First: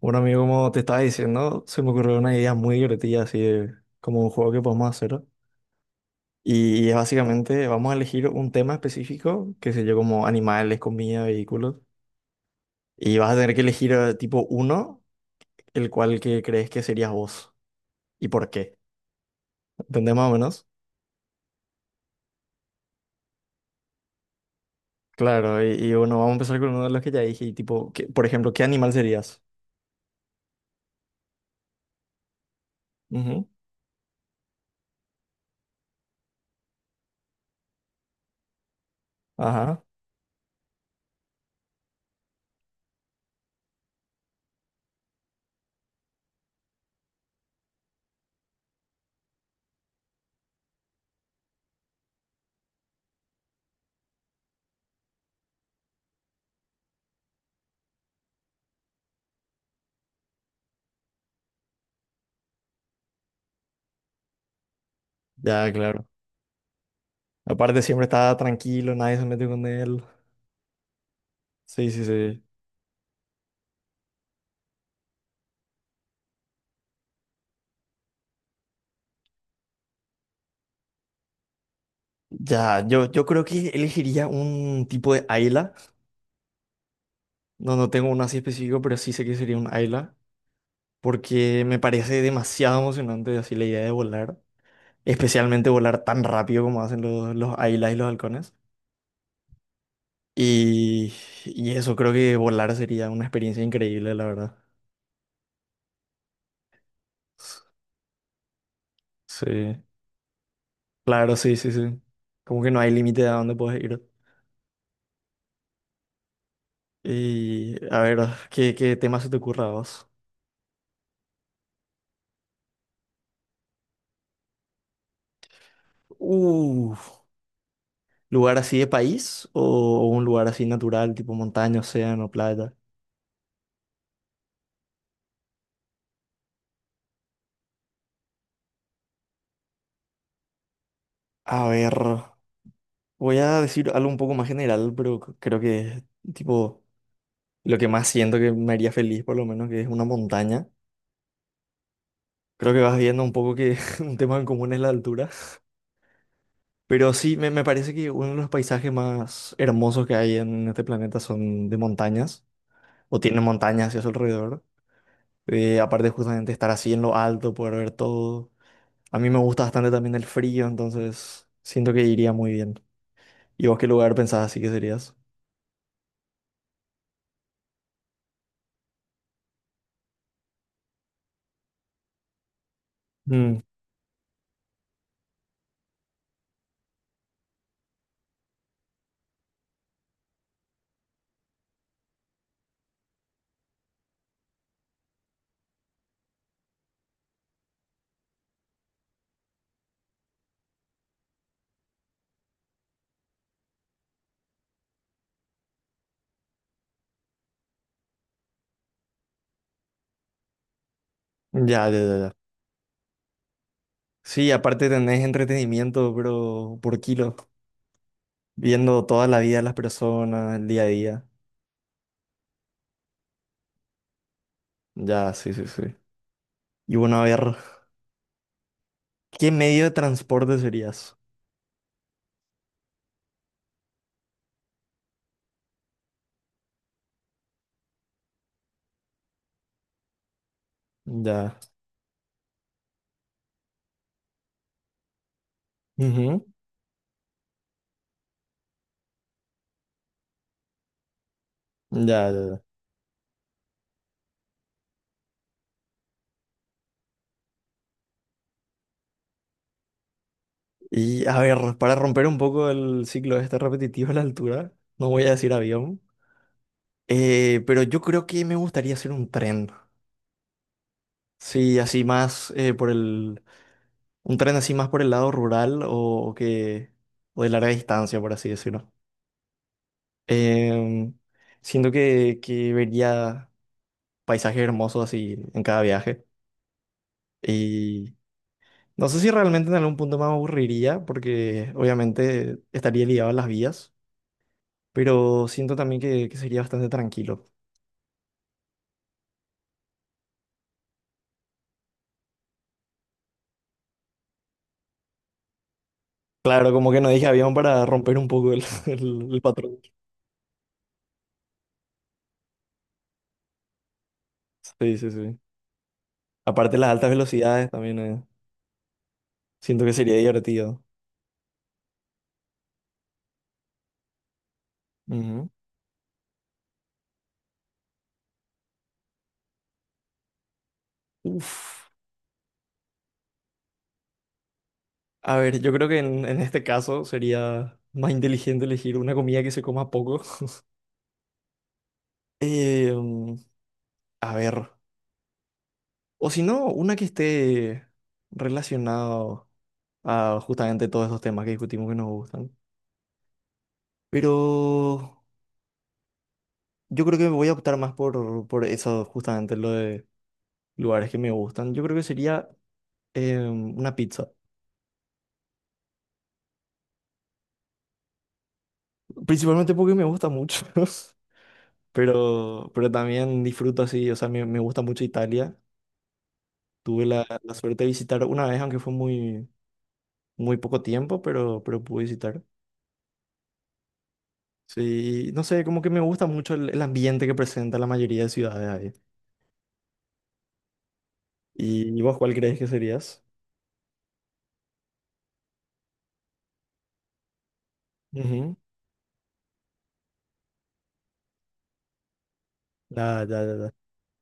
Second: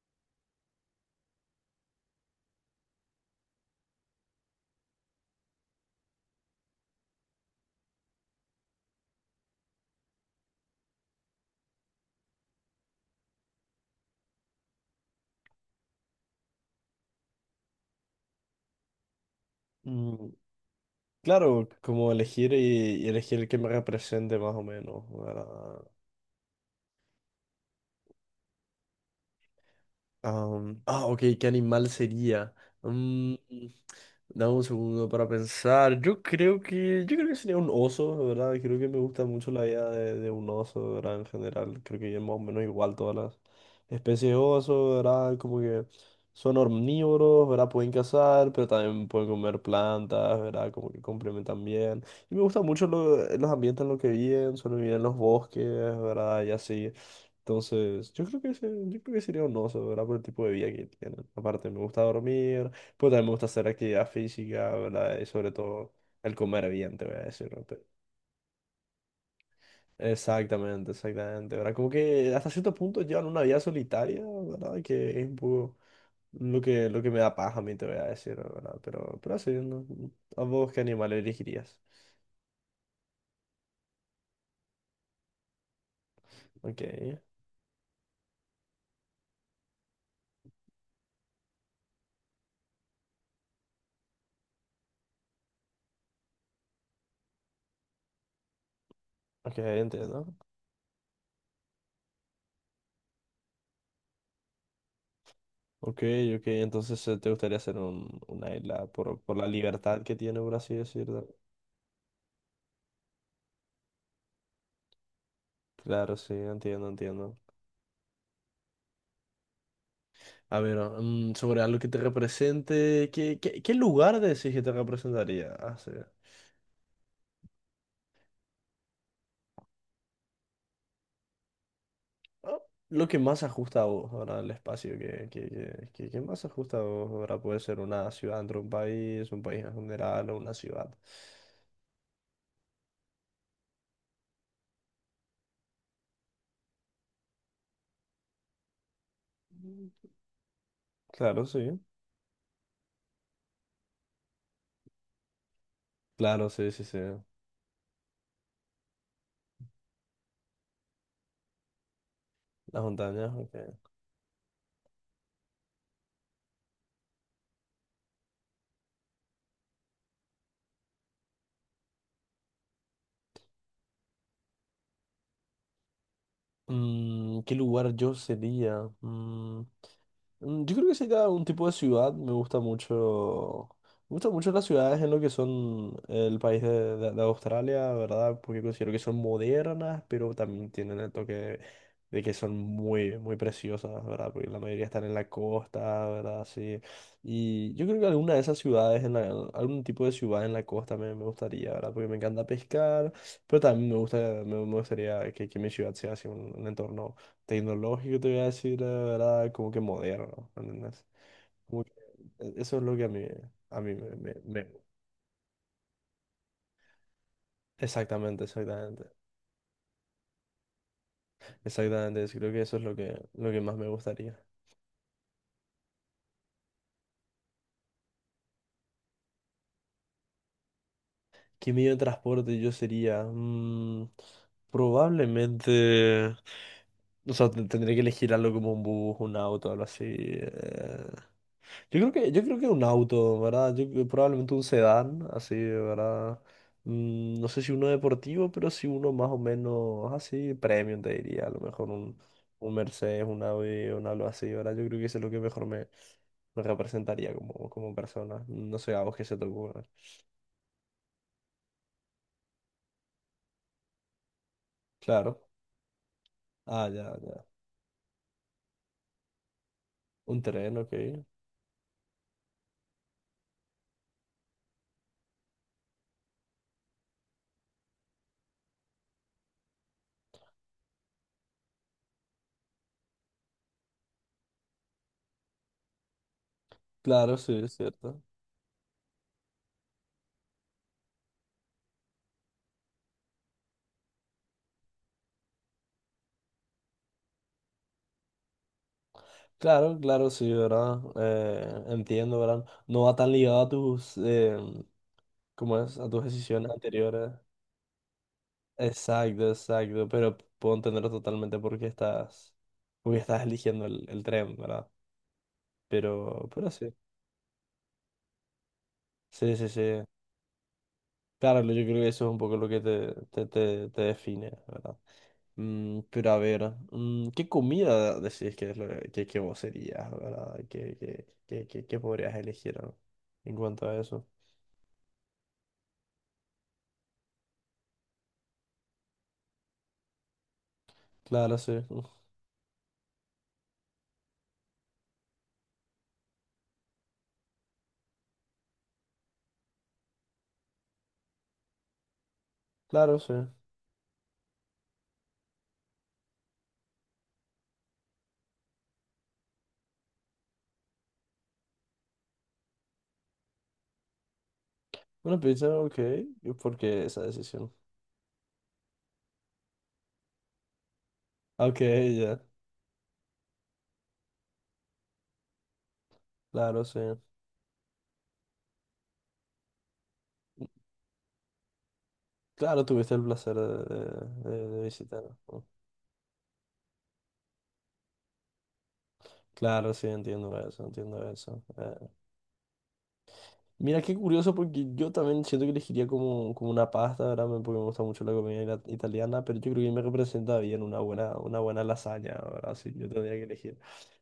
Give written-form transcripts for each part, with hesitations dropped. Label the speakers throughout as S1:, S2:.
S1: Bueno, amigo, como te estaba diciendo, se me ocurrió una idea muy divertida, así de como un juego que podemos hacer. Y es básicamente, vamos a elegir un tema específico, que sé yo, como animales, comida, vehículos. Y vas a tener que elegir tipo uno, el cual que crees que serías vos. ¿Y por qué? ¿Entendés
S2: Mm,
S1: más o menos?
S2: claro, como elegir y elegir el que me represente más o menos, ¿verdad?
S1: Claro, y bueno, vamos a empezar con uno de los que ya dije, y tipo, que, por ejemplo, ¿qué animal serías?
S2: Ok, ¿qué animal sería? Mm,
S1: Ujú.
S2: dame un segundo para pensar. Yo creo que sería un oso, la ¿verdad? Creo que me gusta mucho la
S1: Ajá,
S2: idea de un oso, ¿verdad? En general, creo que es más o menos igual todas las especies de oso, ¿verdad? Como que son omnívoros, ¿verdad? Pueden cazar, pero también pueden comer plantas, ¿verdad? Como que complementan bien. Y me gusta mucho los ambientes en los que viven, solo viven en los bosques, ¿verdad? Y así. Entonces, yo creo que sería un oso, ¿verdad? Por el tipo de vida que tienen. Aparte, me gusta dormir, pues también me gusta hacer actividad física, ¿verdad? Y sobre
S1: ya,
S2: todo
S1: claro.
S2: el comer bien, te voy a decir, ¿no? Te-
S1: Aparte, siempre está tranquilo, nadie se mete con él.
S2: Exactamente, exactamente, ¿verdad? Como
S1: Sí, sí,
S2: que
S1: sí.
S2: hasta cierto punto llevan una vida solitaria, ¿verdad? Que es un poco lo que me da paja a mí, te voy a decir, ¿verdad? Pero así, ¿no? ¿A vos qué animal elegirías?
S1: Ya, yo creo que elegiría un tipo de Ayla.
S2: Ok,
S1: No, no tengo uno así específico, pero sí sé que sería un Ayla. Porque me parece demasiado emocionante así la idea de volar. Especialmente volar tan rápido como hacen los Aylas y los halcones.
S2: ok, entiendo.
S1: Y, y eso, creo que volar sería una experiencia increíble, la verdad.
S2: Ok, ok, entonces te gustaría hacer una isla por la
S1: Sí,
S2: libertad que tiene, por así decirlo.
S1: claro, sí, sí, sí. Como que no hay límite de a dónde puedes ir.
S2: Claro, sí, entiendo, entiendo.
S1: Y a ver, ¿qué tema se te ocurra a vos?
S2: A ver, sobre algo que te represente, ¿qué lugar decís que te representaría? Ah, sí.
S1: Uf. ¿Lugar así de país o un lugar así natural, tipo montaña, océano,
S2: Ah,
S1: playa?
S2: Lo que más ajusta a vos, ¿verdad? El espacio que más ajusta a vos, ¿verdad? Puede ser una ciudad dentro de un país en general o una ciudad.
S1: A ver, voy a decir algo un poco más general, pero creo que tipo lo que más siento que me haría feliz, por lo menos, que es una montaña.
S2: Claro, sí.
S1: Creo que vas viendo un poco que un tema en común es la altura.
S2: Claro, sí, sí, sí.
S1: Pero sí, me parece que uno de los paisajes más hermosos que hay en este planeta son de montañas,
S2: Las
S1: o
S2: montañas,
S1: tienen
S2: ok.
S1: montañas hacia su alrededor. Aparte justamente estar así en lo alto, poder ver todo. A mí me gusta bastante también el frío, entonces siento que iría muy bien. ¿Y vos qué lugar pensás así que serías?
S2: ¿Qué lugar yo sería? Yo creo que sería un tipo de ciudad. Me gusta
S1: Mm,
S2: mucho. Me gustan mucho las ciudades en lo que son el país de Australia, ¿verdad? Porque considero que son modernas, pero también tienen el toque de que son muy, muy preciosas, ¿verdad? Porque la mayoría están en la costa, ¿verdad? Sí. Y yo creo que alguna de esas ciudades, algún tipo de ciudad en la costa me gustaría, ¿verdad? Porque me encanta pescar, pero también me gusta, me gustaría que mi ciudad sea así un entorno tecnológico, te voy a decir era como que moderno, ¿entendés? Como
S1: ya, ya,
S2: que
S1: ya, ya.
S2: eso es lo que a mí me, me-
S1: Sí,
S2: me-
S1: aparte tenés entretenimiento, pero por kilo,
S2: Exactamente, exactamente.
S1: viendo toda la vida de las personas, el día a día.
S2: Exactamente, creo que eso es lo que más me gustaría.
S1: Ya, sí, sí, sí. Y bueno, a ver, ¿qué medio de transporte serías?
S2: ¿Qué medio de transporte yo sería? Probablemente... O sea, tendría que elegir algo como un bus, un auto, algo así.
S1: Ya.
S2: Yo creo que un auto, ¿verdad? Probablemente un sedán, así, ¿verdad?
S1: Ujú.
S2: No sé si uno deportivo, pero sí uno más o menos así, premium, te diría. A lo mejor
S1: Ya, ya, ya.
S2: un Mercedes, un Audi, un algo así, ¿verdad? Yo creo que eso es lo que mejor me representaría como, como persona. No sé a vos qué se te ocurre.
S1: Y a ver, para romper un poco el ciclo este repetitivo a la altura, no voy a
S2: Claro.
S1: decir avión,
S2: Ya, ya.
S1: pero yo creo que me gustaría hacer un tren.
S2: Un tren, ok.
S1: Sí, así más por el... Un tren así más por el lado rural o que... O de larga distancia, por así decirlo. Em, Siento que vería paisajes hermosos así en cada viaje.
S2: Claro, sí, es
S1: Y
S2: cierto.
S1: no sé si realmente en algún punto me aburriría, porque obviamente estaría ligado a las vías, pero siento también que sería bastante tranquilo.
S2: Claro, claro, sí, ¿verdad? Entiendo, ¿verdad? No va tan ligado a tus, ¿cómo es? A tus decisiones
S1: Claro, como que no dije
S2: anteriores.
S1: avión para romper un poco el, el
S2: Exacto,
S1: patrón.
S2: exacto, pero puedo entenderlo totalmente porque estás eligiendo el tren, ¿verdad?
S1: Sí, sí, sí.
S2: Pero
S1: Aparte las
S2: sí,
S1: altas velocidades también
S2: sí, sí,
S1: siento que
S2: sí.
S1: sería divertido.
S2: Claro, yo creo que eso es un poco lo que te define, ¿verdad?
S1: Ujú.
S2: Pero a ver, ¿qué comida decís que, es lo que vos serías, ¿verdad?
S1: Uf.
S2: ¿Qué podrías elegir ¿no? en cuanto a eso?
S1: A ver, yo creo que en este caso sería más inteligente elegir una comida que se coma poco.
S2: Claro, sí,
S1: Eh, mm, a ver, o si no, una que esté relacionada a justamente todos esos temas que discutimos que nos gustan.
S2: claro, sí.
S1: Pero yo creo que me voy a optar más por eso, justamente lo de lugares que me gustan. Yo creo que sería una pizza.
S2: Una pizza, ok, ¿y ¿por qué esa decisión?
S1: Principalmente porque me gusta mucho,
S2: Ok, ya,
S1: pero también disfruto así, o sea, me gusta mucho Italia.
S2: claro, sí.
S1: Tuve la suerte de visitar una vez, aunque fue muy, muy poco tiempo, pero pude visitar.
S2: Claro, tuviste el placer de, de visitar.
S1: Sí, no
S2: ¿No?
S1: sé, como que me gusta mucho el ambiente que presenta la mayoría de ciudades ahí.
S2: Claro, sí, entiendo eso, entiendo eso.
S1: ¿Y vos cuál crees que serías?
S2: Mira, qué curioso porque yo también siento que elegiría como, como una pasta, ¿verdad? Me- Porque me gusta mucho la
S1: Ujú.
S2: comida italiana, pero yo creo que me representa bien una buena lasaña, ¿verdad? Sí, yo
S1: Ya,
S2: tendría
S1: ya,
S2: que
S1: ya, ya.
S2: elegir.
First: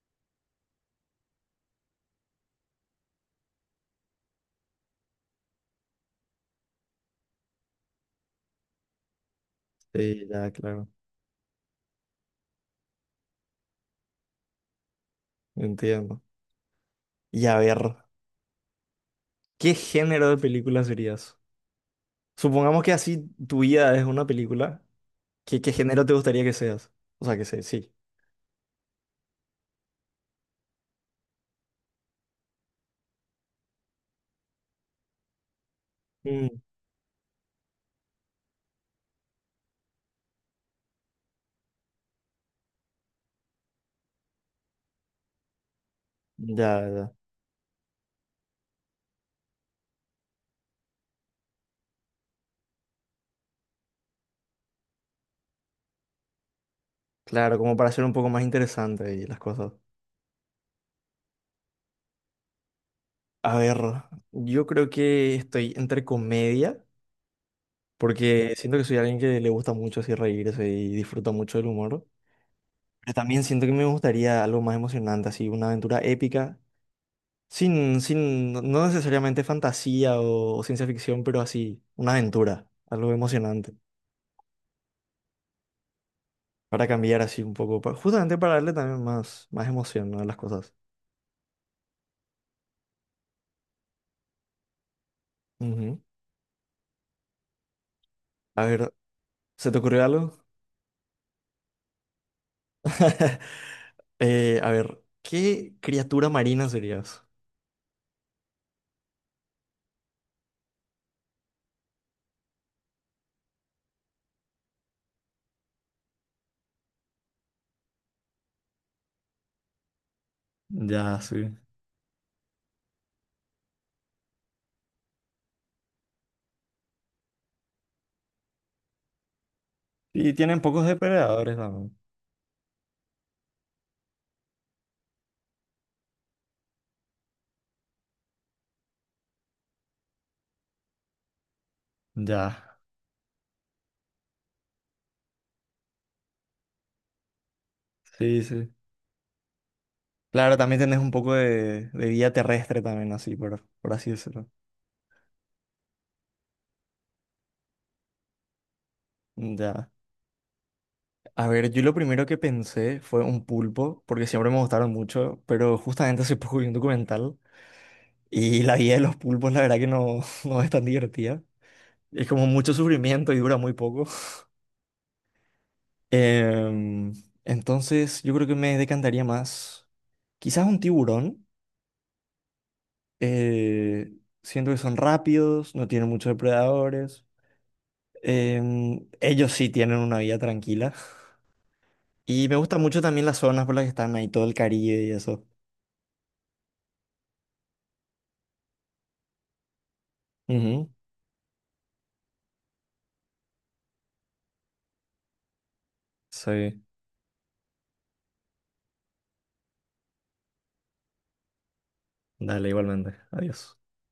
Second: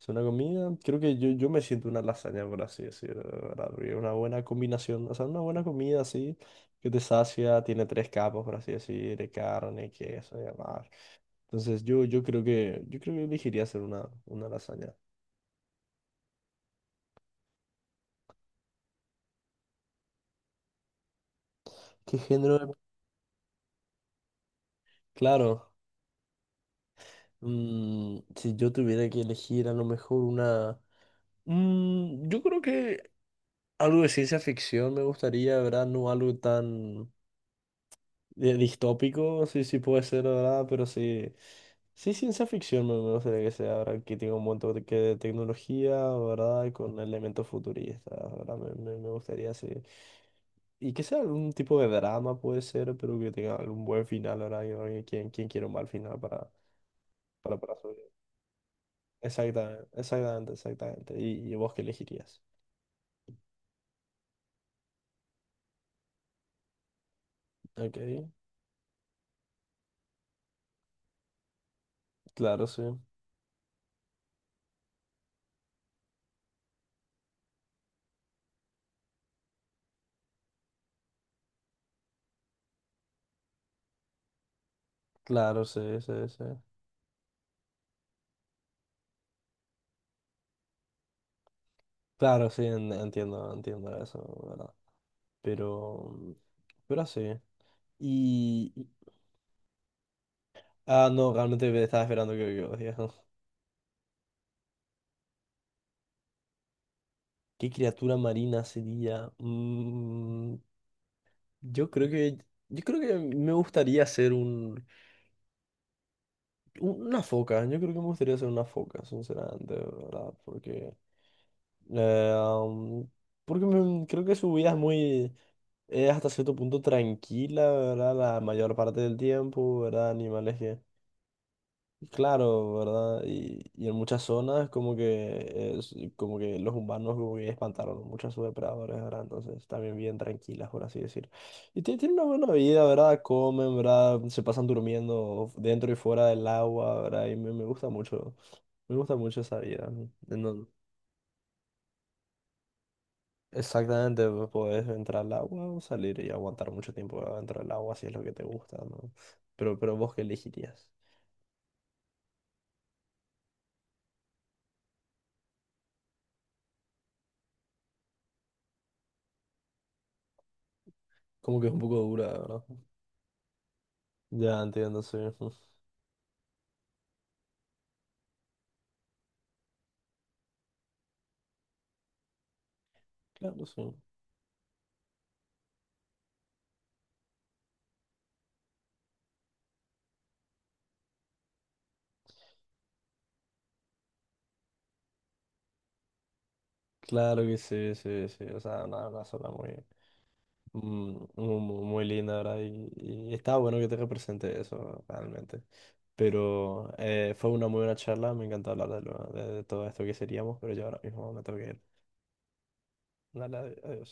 S2: Es una comida, creo que yo me siento una lasaña, por así decirlo, ¿verdad? Porque es una buena combinación, o sea, una buena comida así, que te sacia, tiene tres capas, por así decir, de carne,
S1: Sí,
S2: queso y
S1: ya,
S2: demás.
S1: claro.
S2: Entonces yo creo que elegiría hacer una lasaña.
S1: Entiendo. Y a ver, ¿qué género de película serías?
S2: ¿Qué género? De-
S1: Supongamos que así tu vida es una película. ¿Qué,
S2: Claro,
S1: qué género te gustaría que seas? O sea, que sé, sí.
S2: si yo tuviera que elegir a lo mejor una... yo creo que algo de ciencia ficción me gustaría, ¿verdad? No algo
S1: Mm.
S2: tan distópico, sí, sí puede ser, ¿verdad? Pero sí, sí ciencia ficción me gustaría que sea, ¿verdad? Que tenga un montón de, que de tecnología, ¿verdad? Y
S1: Ya,
S2: con
S1: ya.
S2: elementos futuristas, ¿verdad? Me gustaría, sí. Y que sea algún tipo de drama puede ser, pero que tenga algún buen final ahora. Yo creo que ¿quién quiere un mal final para,
S1: Claro,
S2: para
S1: como
S2: su
S1: para
S2: vida?
S1: hacer un poco más interesante y las cosas.
S2: Exactamente, exactamente, exactamente. Y vos qué elegirías?
S1: A ver, yo creo que estoy entre comedia,
S2: Ok,
S1: porque siento que soy alguien que le gusta mucho así reírse y disfruta mucho del humor.
S2: claro, sí.
S1: Pero también siento que me gustaría algo más emocionante, así una aventura épica, sin, sin, no no necesariamente fantasía o, ciencia ficción, pero así, una aventura, algo emocionante,
S2: Claro, sí, sí, sí.
S1: para cambiar así un poco, justamente para darle también más, más emoción, ¿no? a las cosas.
S2: Claro, sí, entiendo, entiendo eso, ¿verdad?
S1: Ujú.
S2: Pero, pero así.
S1: A
S2: Y-
S1: ver, ¿se te ocurrió algo?
S2: ah, no, realmente me estaba esperando que vos digas, ¿no?
S1: A ver, ¿qué criatura marina serías?
S2: ¿Qué criatura marina sería? Yo creo que, yo creo que me gustaría ser un Una foca, yo creo que me gustaría ser una foca, sinceramente, ¿verdad? Porque,
S1: Ya, sí.
S2: eh, am, porque me- creo que su vida es muy, es hasta cierto punto tranquila, ¿verdad? La mayor parte del tiempo, ¿verdad?
S1: Y
S2: Animales
S1: tienen
S2: que
S1: pocos depredadores también.
S2: Claro, ¿verdad? Y en muchas zonas como que como que los humanos como que espantaron muchas a sus depredadores, ¿verdad? Entonces también bien tranquilas, por así decir. Y tienen una buena
S1: Ya,
S2: vida, ¿verdad? Comen, ¿verdad? Se pasan durmiendo dentro y fuera del agua, ¿verdad? Y
S1: sí, sí.
S2: me gusta mucho esa vida. ¿No? En
S1: Claro,
S2: donde
S1: también tenés un poco de vida terrestre también, así, por así
S2: exactamente
S1: decirlo.
S2: vos podés entrar al agua o salir y aguantar mucho tiempo, dentro del agua si es lo que te gusta, ¿no?
S1: Ya.
S2: Pero vos qué elegirías.
S1: A ver, yo lo primero que pensé fue un pulpo, porque siempre me gustaron mucho, pero justamente hace poco vi un documental y la vida de los pulpos, la verdad que no, no es tan divertida.
S2: Como que es un poco dura,
S1: Es como
S2: ¿verdad?
S1: mucho sufrimiento y dura muy poco.
S2: Ya entiendo, sí.
S1: Em, entonces, yo creo que me decantaría más, quizás un tiburón.
S2: Claro, sí.
S1: Eh, Siento que son rápidos, no tienen muchos depredadores. Ellos sí tienen una vida tranquila. Y me gustan mucho también las zonas por las que están ahí, todo el Caribe y eso.
S2: Claro que sí, sí, sí. O sea, una zona muy,
S1: Ujú.
S2: muy, muy muy linda, ¿verdad? Y está bueno que te represente eso, realmente.
S1: Sí,
S2: Pero fue una muy buena charla, me encantó hablar de, de todo esto que seríamos, pero yo ahora mismo me tengo que ir.
S1: dale, igualmente.
S2: Dale,
S1: Adiós.
S2: adiós.